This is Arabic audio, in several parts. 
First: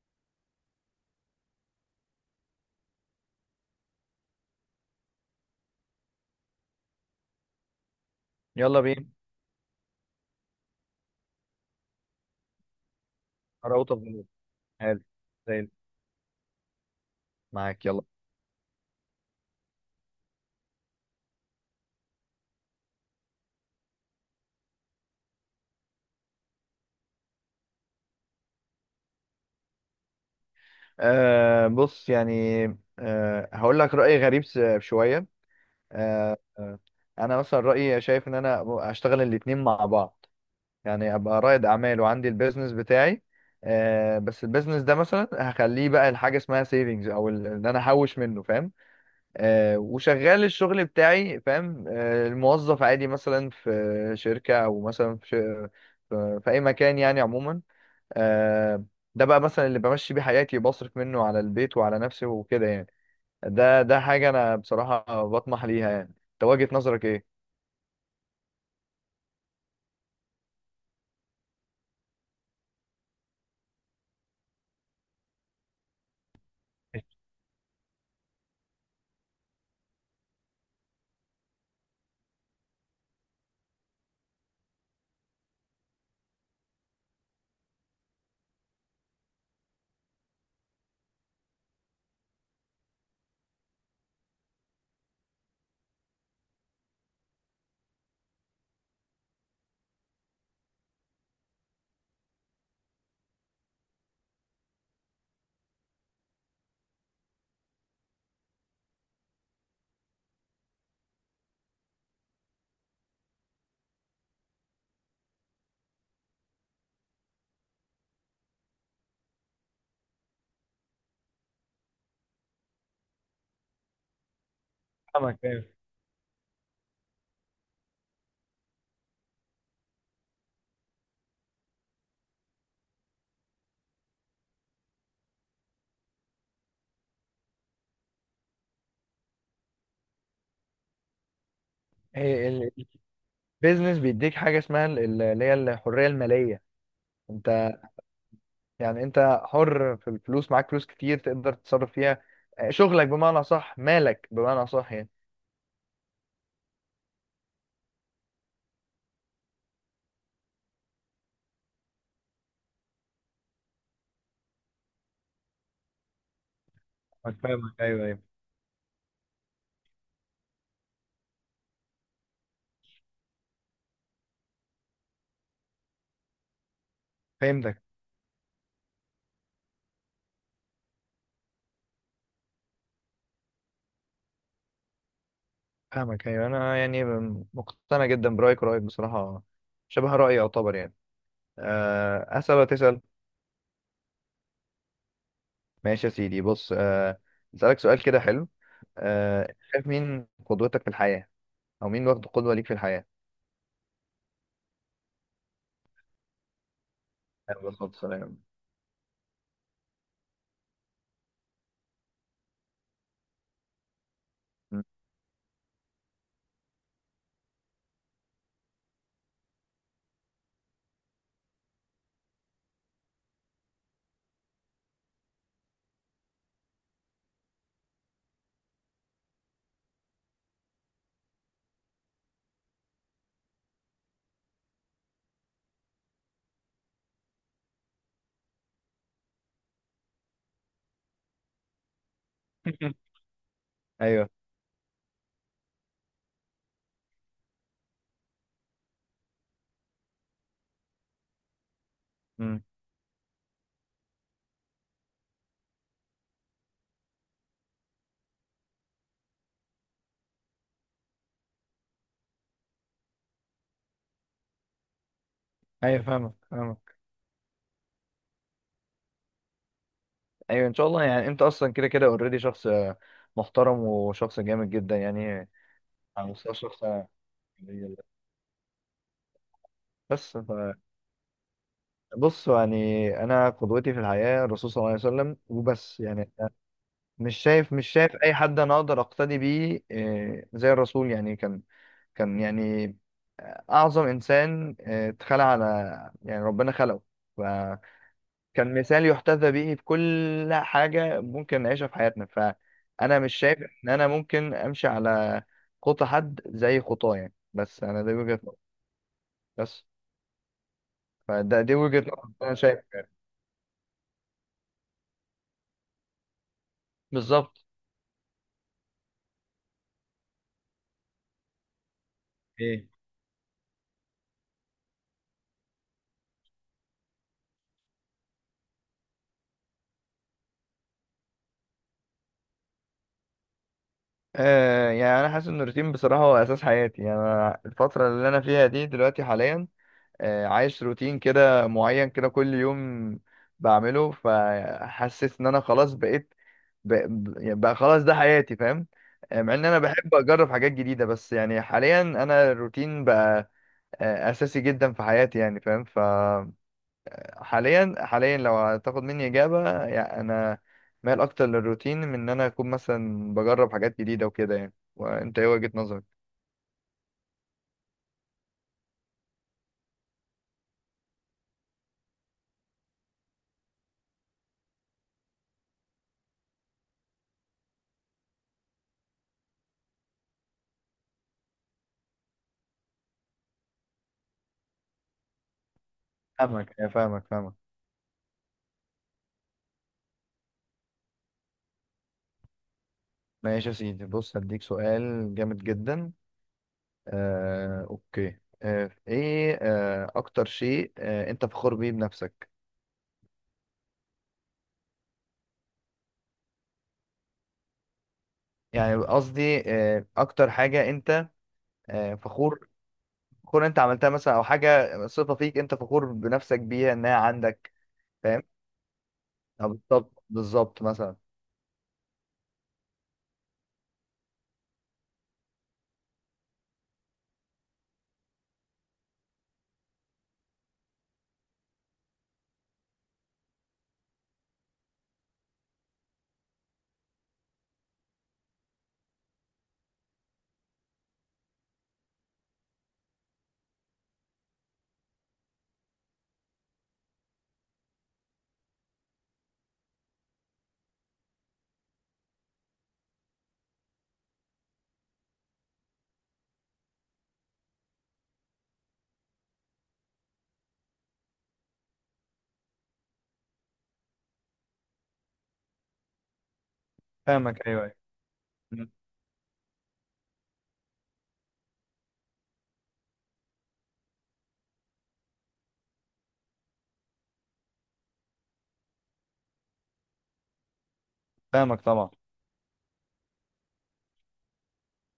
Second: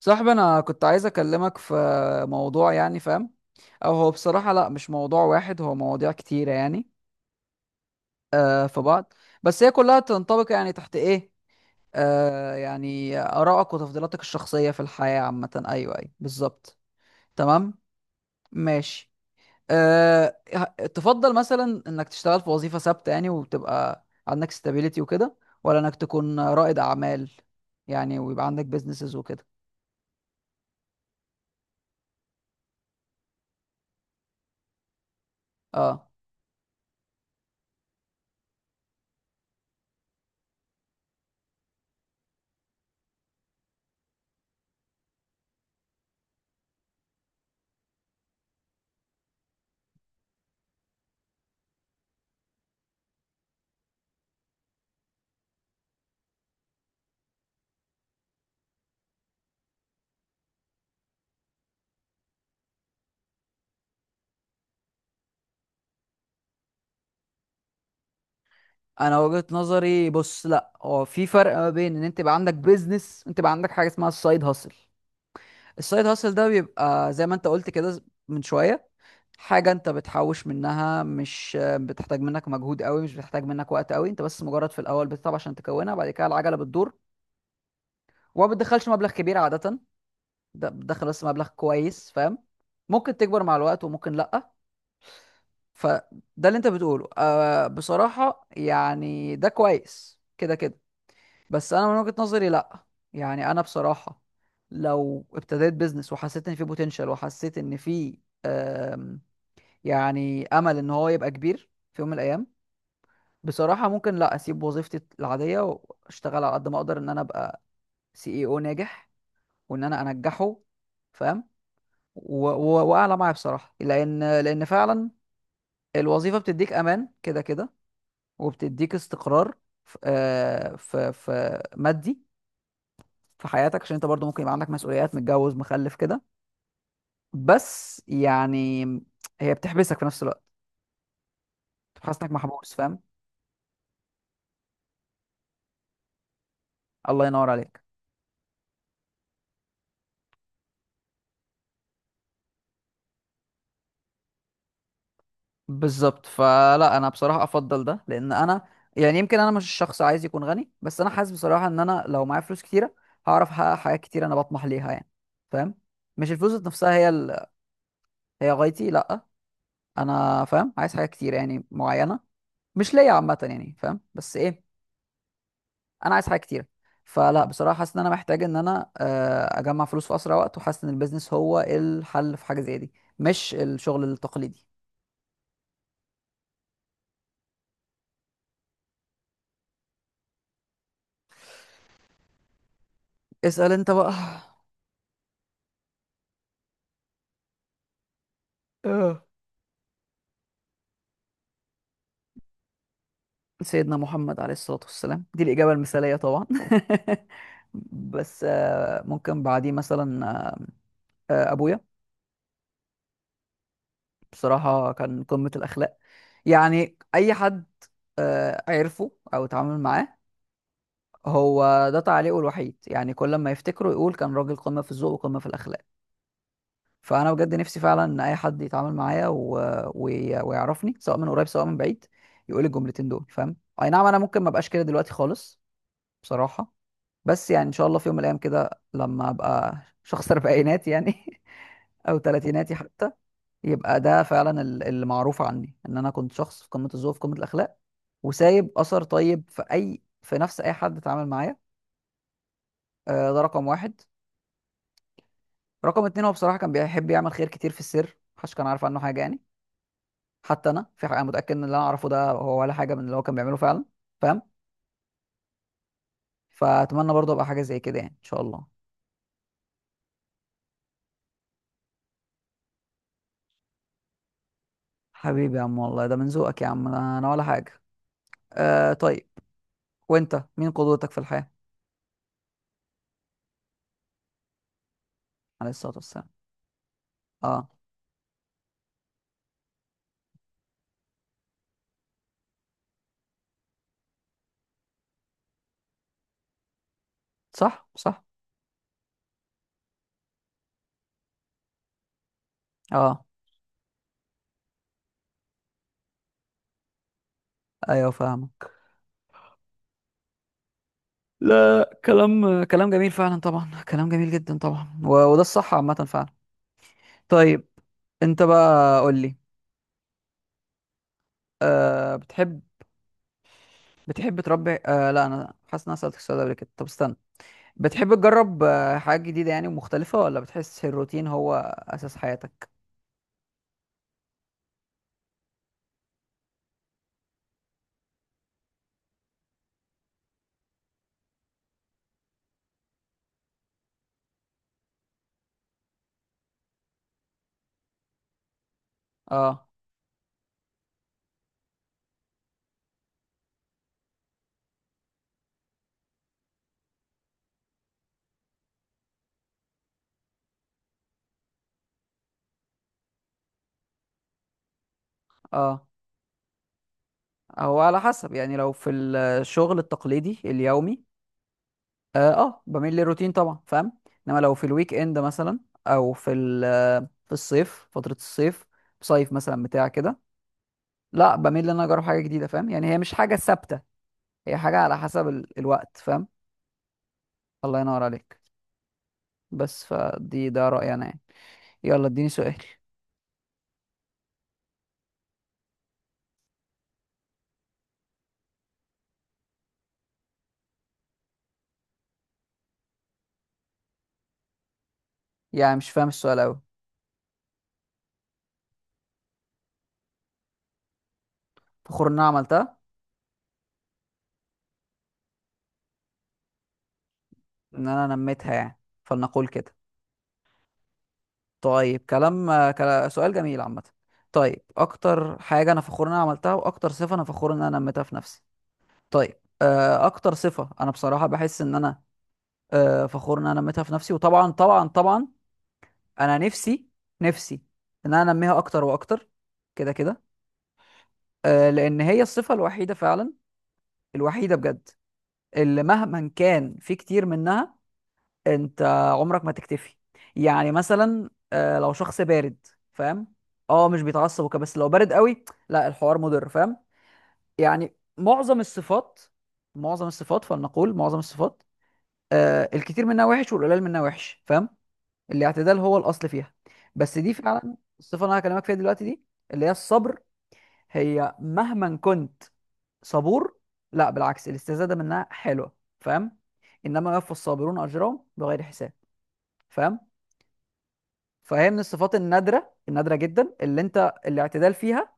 صاحبي انا كنت عايز اكلمك في موضوع، يعني فاهم؟ او هو بصراحة، لا، مش موضوع واحد، هو مواضيع كتيرة يعني. في يلا بينا بعض، بس هي كلها تنطبق يعني تحت ايه. يعني آرائك راوت اوف وتفضيلاتك ذا الشخصية في حلو، الحياة زي عامة. الفل. ايوه ايوه بالظبط. تمام. معاك يلا. ماشي. تفضل مثلا انك تشتغل في وظيفة ثابتة يعني وتبقى عندك stability وكده، ولا انك تكون رائد اعمال يعني ويبقى عندك businesses وكده؟ بص يعني. هقول لك رأي غريب شوية. اه، آه آه، انا مثلا رأيي شايف ان انا اشتغل الاتنين مع بعض، يعني ابقى رائد اعمال وعندي البيزنس بتاعي. بس البيزنس ده مثلا هخليه بقى لحاجة اسمها سيفنجز او ان انا احوش منه، فاهم؟ وشغال الشغل بتاعي، فاهم؟ الموظف عادي مثلا في شركة او مثلا في اي مكان يعني عموما. آه، ده بقى مثلا اللي بمشي بيه حياتي، بصرف منه على البيت وعلى نفسي وكده يعني. ده حاجة أنا بصراحة بطمح ليها. يعني أنت وجهة نظرك إيه؟ انا وجهة نظري، بص، لا، هو في فرق ما بين ان انت يبقى عندك بيزنس وانت يبقى عندك حاجه اسمها السايد هاسل. السايد هاسل ده بيبقى زي ما انت قلت كده من شويه، حاجه انت بتحوش منها، مش بتحتاج منك مجهود قوي، مش بتحتاج منك وقت قوي، انت بس مجرد في الاول بتتعب عشان تكونها، بعد كده العجله بتدور. وما بتدخلش مبلغ كبير عاده، ده بتدخل بس مبلغ كويس فاهم، ممكن تكبر مع الوقت وممكن لا. فده اللي انت بتقوله بصراحه يعني ده كويس كده كده. بس انا من وجهة نظري لا، يعني انا بصراحة لو ابتديت بيزنس وحسيت ان فيه بوتنشال وحسيت ان فيه آم، يعني امل ان هو يبقى كبير في يوم من الايام، بصراحة ممكن لا اسيب وظيفتي العادية واشتغل على قد ما اقدر ان انا ابقى سي اي او ناجح وان انا انجحه، فاهم؟ واعلى معايا بصراحة، لان فعلا فاهمك، أيوة. الوظيفة بتديك امان كده كده، وبتديك استقرار في في مادي في حياتك، عشان انت برضو ممكن يبقى عندك مسؤوليات، متجوز مخلف كده، بس يعني هي بتحبسك في نفس الوقت، بتحس انك هي ال- محبوس فاهم. البيزنس بيديك حاجة اسمها اللي هي الحرية المالية. الله انت ينور عليك. يعني انت حر في الفلوس، معاك فلوس كتير تقدر تتصرف فيها. شغلك بمعنى صح، مالك بمعنى صح يعني. بالظبط، فلا انا بصراحة افضل ده، لان انا يعني، يمكن انا مش شخص عايز يكون غني، بس انا حاسس بصراحة ان انا لو معايا فلوس كتيرة هعرف احقق حاجات كتير انا بطمح ليها يعني، فاهم؟ مش الفلوس ذات نفسها هي فاهمك ال... فاهمك، أيوة أيوة. هي غايتي، لا، انا فاهم، عايز حاجات كتير يعني معينة، مش ليا عامة يعني فاهم، بس ايه، انا عايز حاجه كتيره. فلا بصراحه فهمتك. حاسس ان انا محتاج ان انا اجمع فلوس في اسرع وقت، وحاسس ان البيزنس هو الحل في حاجه زي دي، مش الشغل التقليدي. فاهمك ايوه. انا يعني مقتنع جدا برأيك، ورأيك بصراحة شبه رأيي يعتبر يعني. أه، أسأل ولا تسأل؟ اسال انت بقى. ماشي يا سيدي. بص اسالك سؤال كده حلو. اه. شايف مين قدوتك في الحياه، او مين واخد قدوه ليك في الحياه؟ سيدنا محمد عليه الصلاه والسلام، دي الاجابه المثاليه طبعا. عليه الصلاه والسلام. بس ممكن بعديه مثلا، ابويا. م. بصراحه كان قمه الاخلاق، يعني اي حد عرفه او اتعامل معاه، هو ده تعليقه الوحيد، يعني كل ما يفتكره يقول كان راجل قمه في الذوق وقمه في الاخلاق. فانا بجد نفسي فعلا ان اي حد يتعامل معايا ويعرفني، سواء من قريب سواء من بعيد، يقول الجملتين دول فاهم. اي نعم انا ممكن ما ابقاش كده دلوقتي خالص بصراحه، بس يعني ان شاء الله في يوم من الايام كده لما ابقى شخص اربعينات يعني او تلاتيناتي حتى، يبقى ده ايوه. فعلا اللي معروف عني ان انا كنت شخص في قمه الذوق في قمه الاخلاق، وسايب اثر طيب في اي في نفس اي حد اتعامل معايا. م. ده رقم واحد. رقم اتنين هو بصراحه كان بيحب يعمل خير كتير في السر، محدش كان عارف عنه حاجه يعني، حتى انا في حاجه انا متاكد ان اللي انا اعرفه ده هو ولا حاجه من اللي هو كان بيعمله فعلا، فاهم؟ ايوه فاهمك فاهمك. فاتمنى برضه ابقى حاجه زي كده يعني ان شاء الله. ايوه ان شاء الله. يعني انت اصلا كده كده اوريدي شخص محترم وشخص جامد جدا يعني. حبيبي يا عم، والله ده من على مستوى ذوقك يا الشخص عم، انا أنا ولا حاجه. آه طيب، بس وانت مين ف- قدوتك في الحياه؟ بص يعني انا قدوتي في الحياه الرسول صلى الله عليه وسلم، عليه الصلاه وبس والسلام. يعني. أنا اه. مش شايف اي حد انا اقدر اقتدي بيه زي الرسول. يعني كان يعني أعظم إنسان اتخلق على، يعني ربنا خلقه، فكان صح صح. مثال يحتذى به في كل حاجة ممكن نعيشها في حياتنا. فأنا اه. مش شايف إن أنا ممكن أمشي على خطى حد زي خطاه يعني. بس أنا ايوه دي وجهة نظري. فاهمك. بس فده دي لا، وجهة نظري، أنا كلام شايف كلام يعني. جميل فعلا طبعا، كلام جميل جدا طبعا، و... وده الصح عامه فعلا. بالظبط. طيب، انت بقى قول لي. آه بتحب ايه؟ بتحب تربي، لا انا حاسس ان انا سالتك السؤال ده قبل كده، طب استنى. بتحب تجرب حاجات جديدة يعني ومختلفة، ولا بتحس الروتين هو أساس حياتك؟ يعني أنا حاسس إن الروتين بصراحة هو أساس حياتي. يعني أنا الفترة اللي أنا فيها دي دلوقتي حاليا عايش روتين كده معين كده كل يوم بعمله، فحسيت ان انا خلاص بقى, بقى خلاص ده حياتي، فاهم؟ مع ان اه. انا بحب اجرب حاجات جديدة، بس يعني حاليا انا الروتين بقى اساسي جدا في حياتي يعني، فاهم؟ حاليا لو هتاخد مني اجابة، يعني انا مايل اكتر للروتين من ان انا اكون مثلا بجرب حاجات جديدة وكده يعني. وانت ايه وجهة اه. نظرك؟ هو على حسب يعني، لو في الشغل التقليدي اليومي اه, بميل للروتين طبعا، فاهم. انما لو في الويك اند مثلا، او في الصيف، فترة الصيف، صيف مثلا بتاع كده، لا بميل ان انا اجرب حاجة جديدة، فاهم يعني، هي مش حاجة ثابتة، هي حاجة على حسب الوقت، فاهم. فاهمك فاهمك فاهمك. الله ينور عليك. بس فدي ده رأيي انا يعني. يلا اديني سؤال. ماشي يا سيدي، بص هديك سؤال جامد جدا. اوكي، آه، ايه آه، اكتر شيء انت فخور بيه بنفسك؟ يعني مش فاهم السؤال اوي. يعني قصدي اكتر حاجة انت فخور ان انا فخور، عملتها، فخور انت عملتها مثلا، او حاجة صفة فيك انت فخور بنفسك بيها انها عندك، ان انا فاهم؟ نميتها يعني فلنقول أو كده. بالظبط بالظبط مثلا. طيب، كلام سؤال جميل عامة. طيب، اكتر حاجة انا فخور ان انا عملتها واكتر صفة انا فخور ان انا نميتها في نفسي. طيب، اكتر صفة انا بصراحة بحس ان انا فخور ان انا نميتها في نفسي، وطبعا طبعا طبعا انا نفسي، نفسي ان انا انميها اكتر واكتر، كده كده، لان هي الصفة الوحيدة فعلا، الوحيدة بجد، اللي مهما كان في كتير منها، انت عمرك ما تكتفي. يعني مثلا لو شخص بارد فاهم، اه، مش بيتعصب وكده، بس لو بارد قوي لا، الحوار مضر فاهم. يعني معظم الصفات، معظم الصفات، فلنقول معظم الصفات، الكتير منها وحش والقليل منها وحش، فاهم. الاعتدال هو الاصل فيها، بس دي فاهمك فعلا ايوه ايوه. الصفه اللي انا هكلمك فيها مم. دلوقتي دي، اللي هي الصبر. هي مهما كنت صبور، لا بالعكس، الاستزاده منها حلوه فاهم، انما يوفى الصابرون اجرهم بغير حساب، فاهم؟ فهي من فاهمك طبعا. الصفات النادره، النادره جدا، اللي انت الاعتدال فيها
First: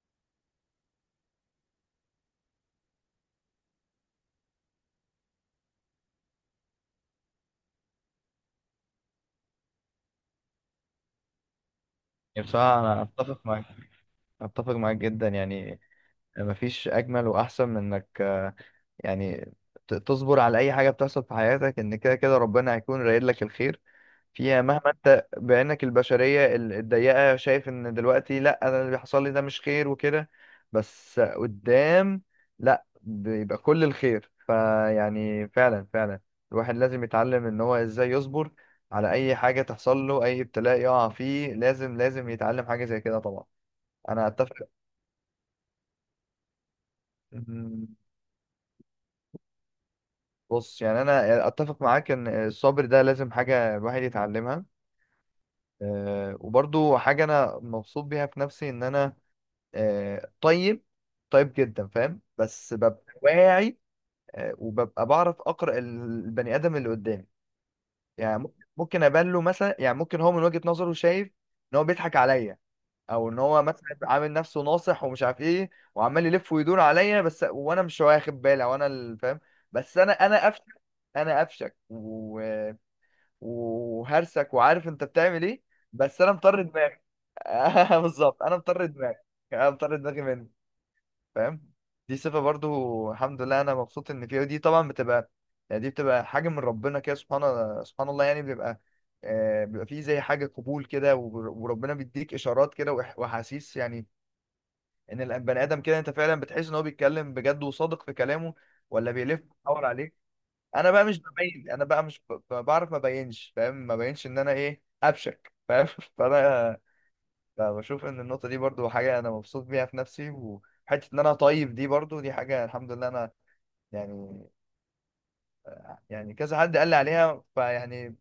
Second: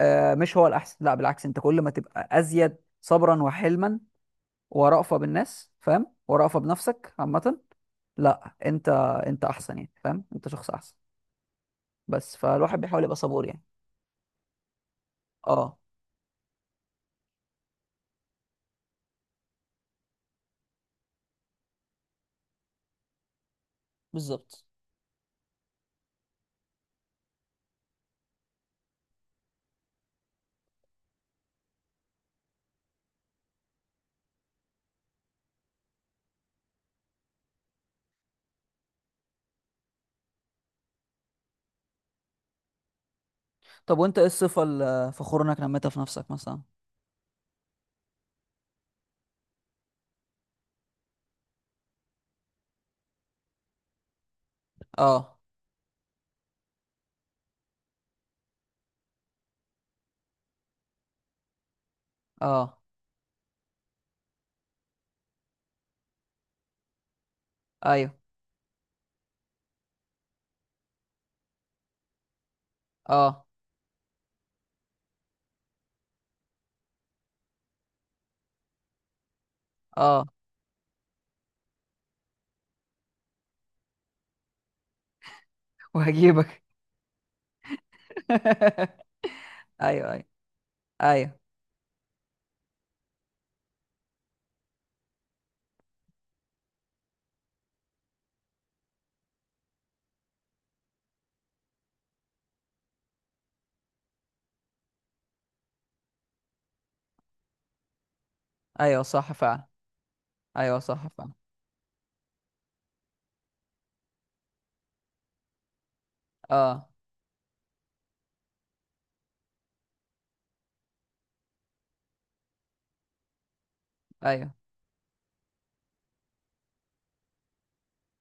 مش هو الاحسن، لا بالعكس، انت كل ما تبقى ازيد صبرا وحلما ورأفة بالناس فاهم، ورأفة بنفسك عامه، لا انت انت احسن يعني فاهم، انت شخص احسن. بس يعني بصراحة فالواحد انا بيحاول يبقى صبور اتفق يعني. معاك، اتفق معاك جدا اه. يعني. مفيش اجمل واحسن من انك يعني تصبر على اي حاجة بتحصل في حياتك، ان كده كده ربنا هيكون رايد لك الخير فيها، بالظبط. مهما انت بعينك البشرية الضيقة شايف ان دلوقتي لا انا اللي بيحصل لي ده مش خير وكده، بس قدام لا بيبقى كل الخير فيعني فعلا فعلا الواحد لازم يتعلم ان هو ازاي يصبر على اي حاجة تحصل له، اي ابتلاء يقع فيه لازم يتعلم حاجة زي كده طبعا. طب وانت ايه انا اتفق. الصفه اللي فخور انك نميتها في نفسك مثلا؟ مم، بص يعني انا اتفق معاك ان الصبر ده لازم حاجة الواحد يتعلمها. اه. أه، وبرضو حاجة انا مبسوط بيها في نفسي، ان انا طيب، طيب جدا فاهم، بس اه. ببقى واعي وببقى بعرف اقرا البني ادم اللي قدامي. ايوه. يعني ممكن ابان له مثلا، يعني ممكن هو من وجهة نظره شايف ان هو بيضحك عليا، او ان اه. هو مثلا عامل نفسه ناصح ومش عارف ايه، وعمال يلف ويدور عليا بس، وانا مش واخد بالي، وانا اللي فاهم. بس انا اه. انا قفشه، انا قفشك و... وهرسك وعارف انت بتعمل ايه، بس انا مطر وهجيبك. دماغي. بالظبط انا مطر دماغي، انا مطر ايوه دماغي ايوه. منك، ايوه. فاهم؟ دي صفة برضو الحمد لله انا مبسوط ان فيها، ودي طبعا بتبقى يعني، دي بتبقى حاجة من ربنا كده. سبحان الله يعني. بيبقى بيبقى فيه زي حاجة قبول كده، وربنا بيديك إشارات كده وأحاسيس يعني إن البني آدم كده أنت فعلا بتحس إن هو بيتكلم بجد وصادق في كلامه، ايوه ولا صح بيلف فعلا. ويدور عليك. ايوه أنا بقى صح مش فعلا. ببين، أنا بقى مش ب- ب- بعرف ما بينش، فاهم؟ ما بينش إن أنا إيه أبشك، فاهم؟ فأنا اه. فبشوف ان النقطه دي برضو حاجه انا مبسوط بيها في نفسي، وحته ان انا طيب دي برضو دي حاجه الحمد لله انا يعني، ايوه. يعني كذا حد قال لي عليها، فيعني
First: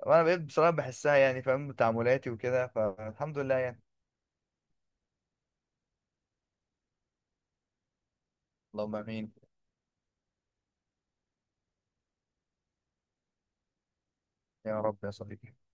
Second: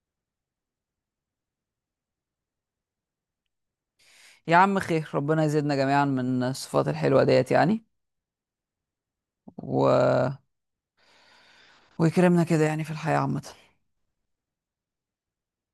وانا بقيت بصراحه بحسها يعني، فاهم؟ تعاملاتي وكده، فالحمد لله يعني. يا عم خير، ربنا يزيدنا جميعا من الصفات الحلوة ديت يعني، اللهم امين. و... ويكرمنا كده يعني في الحياة عامة. يا رب يا صديقي.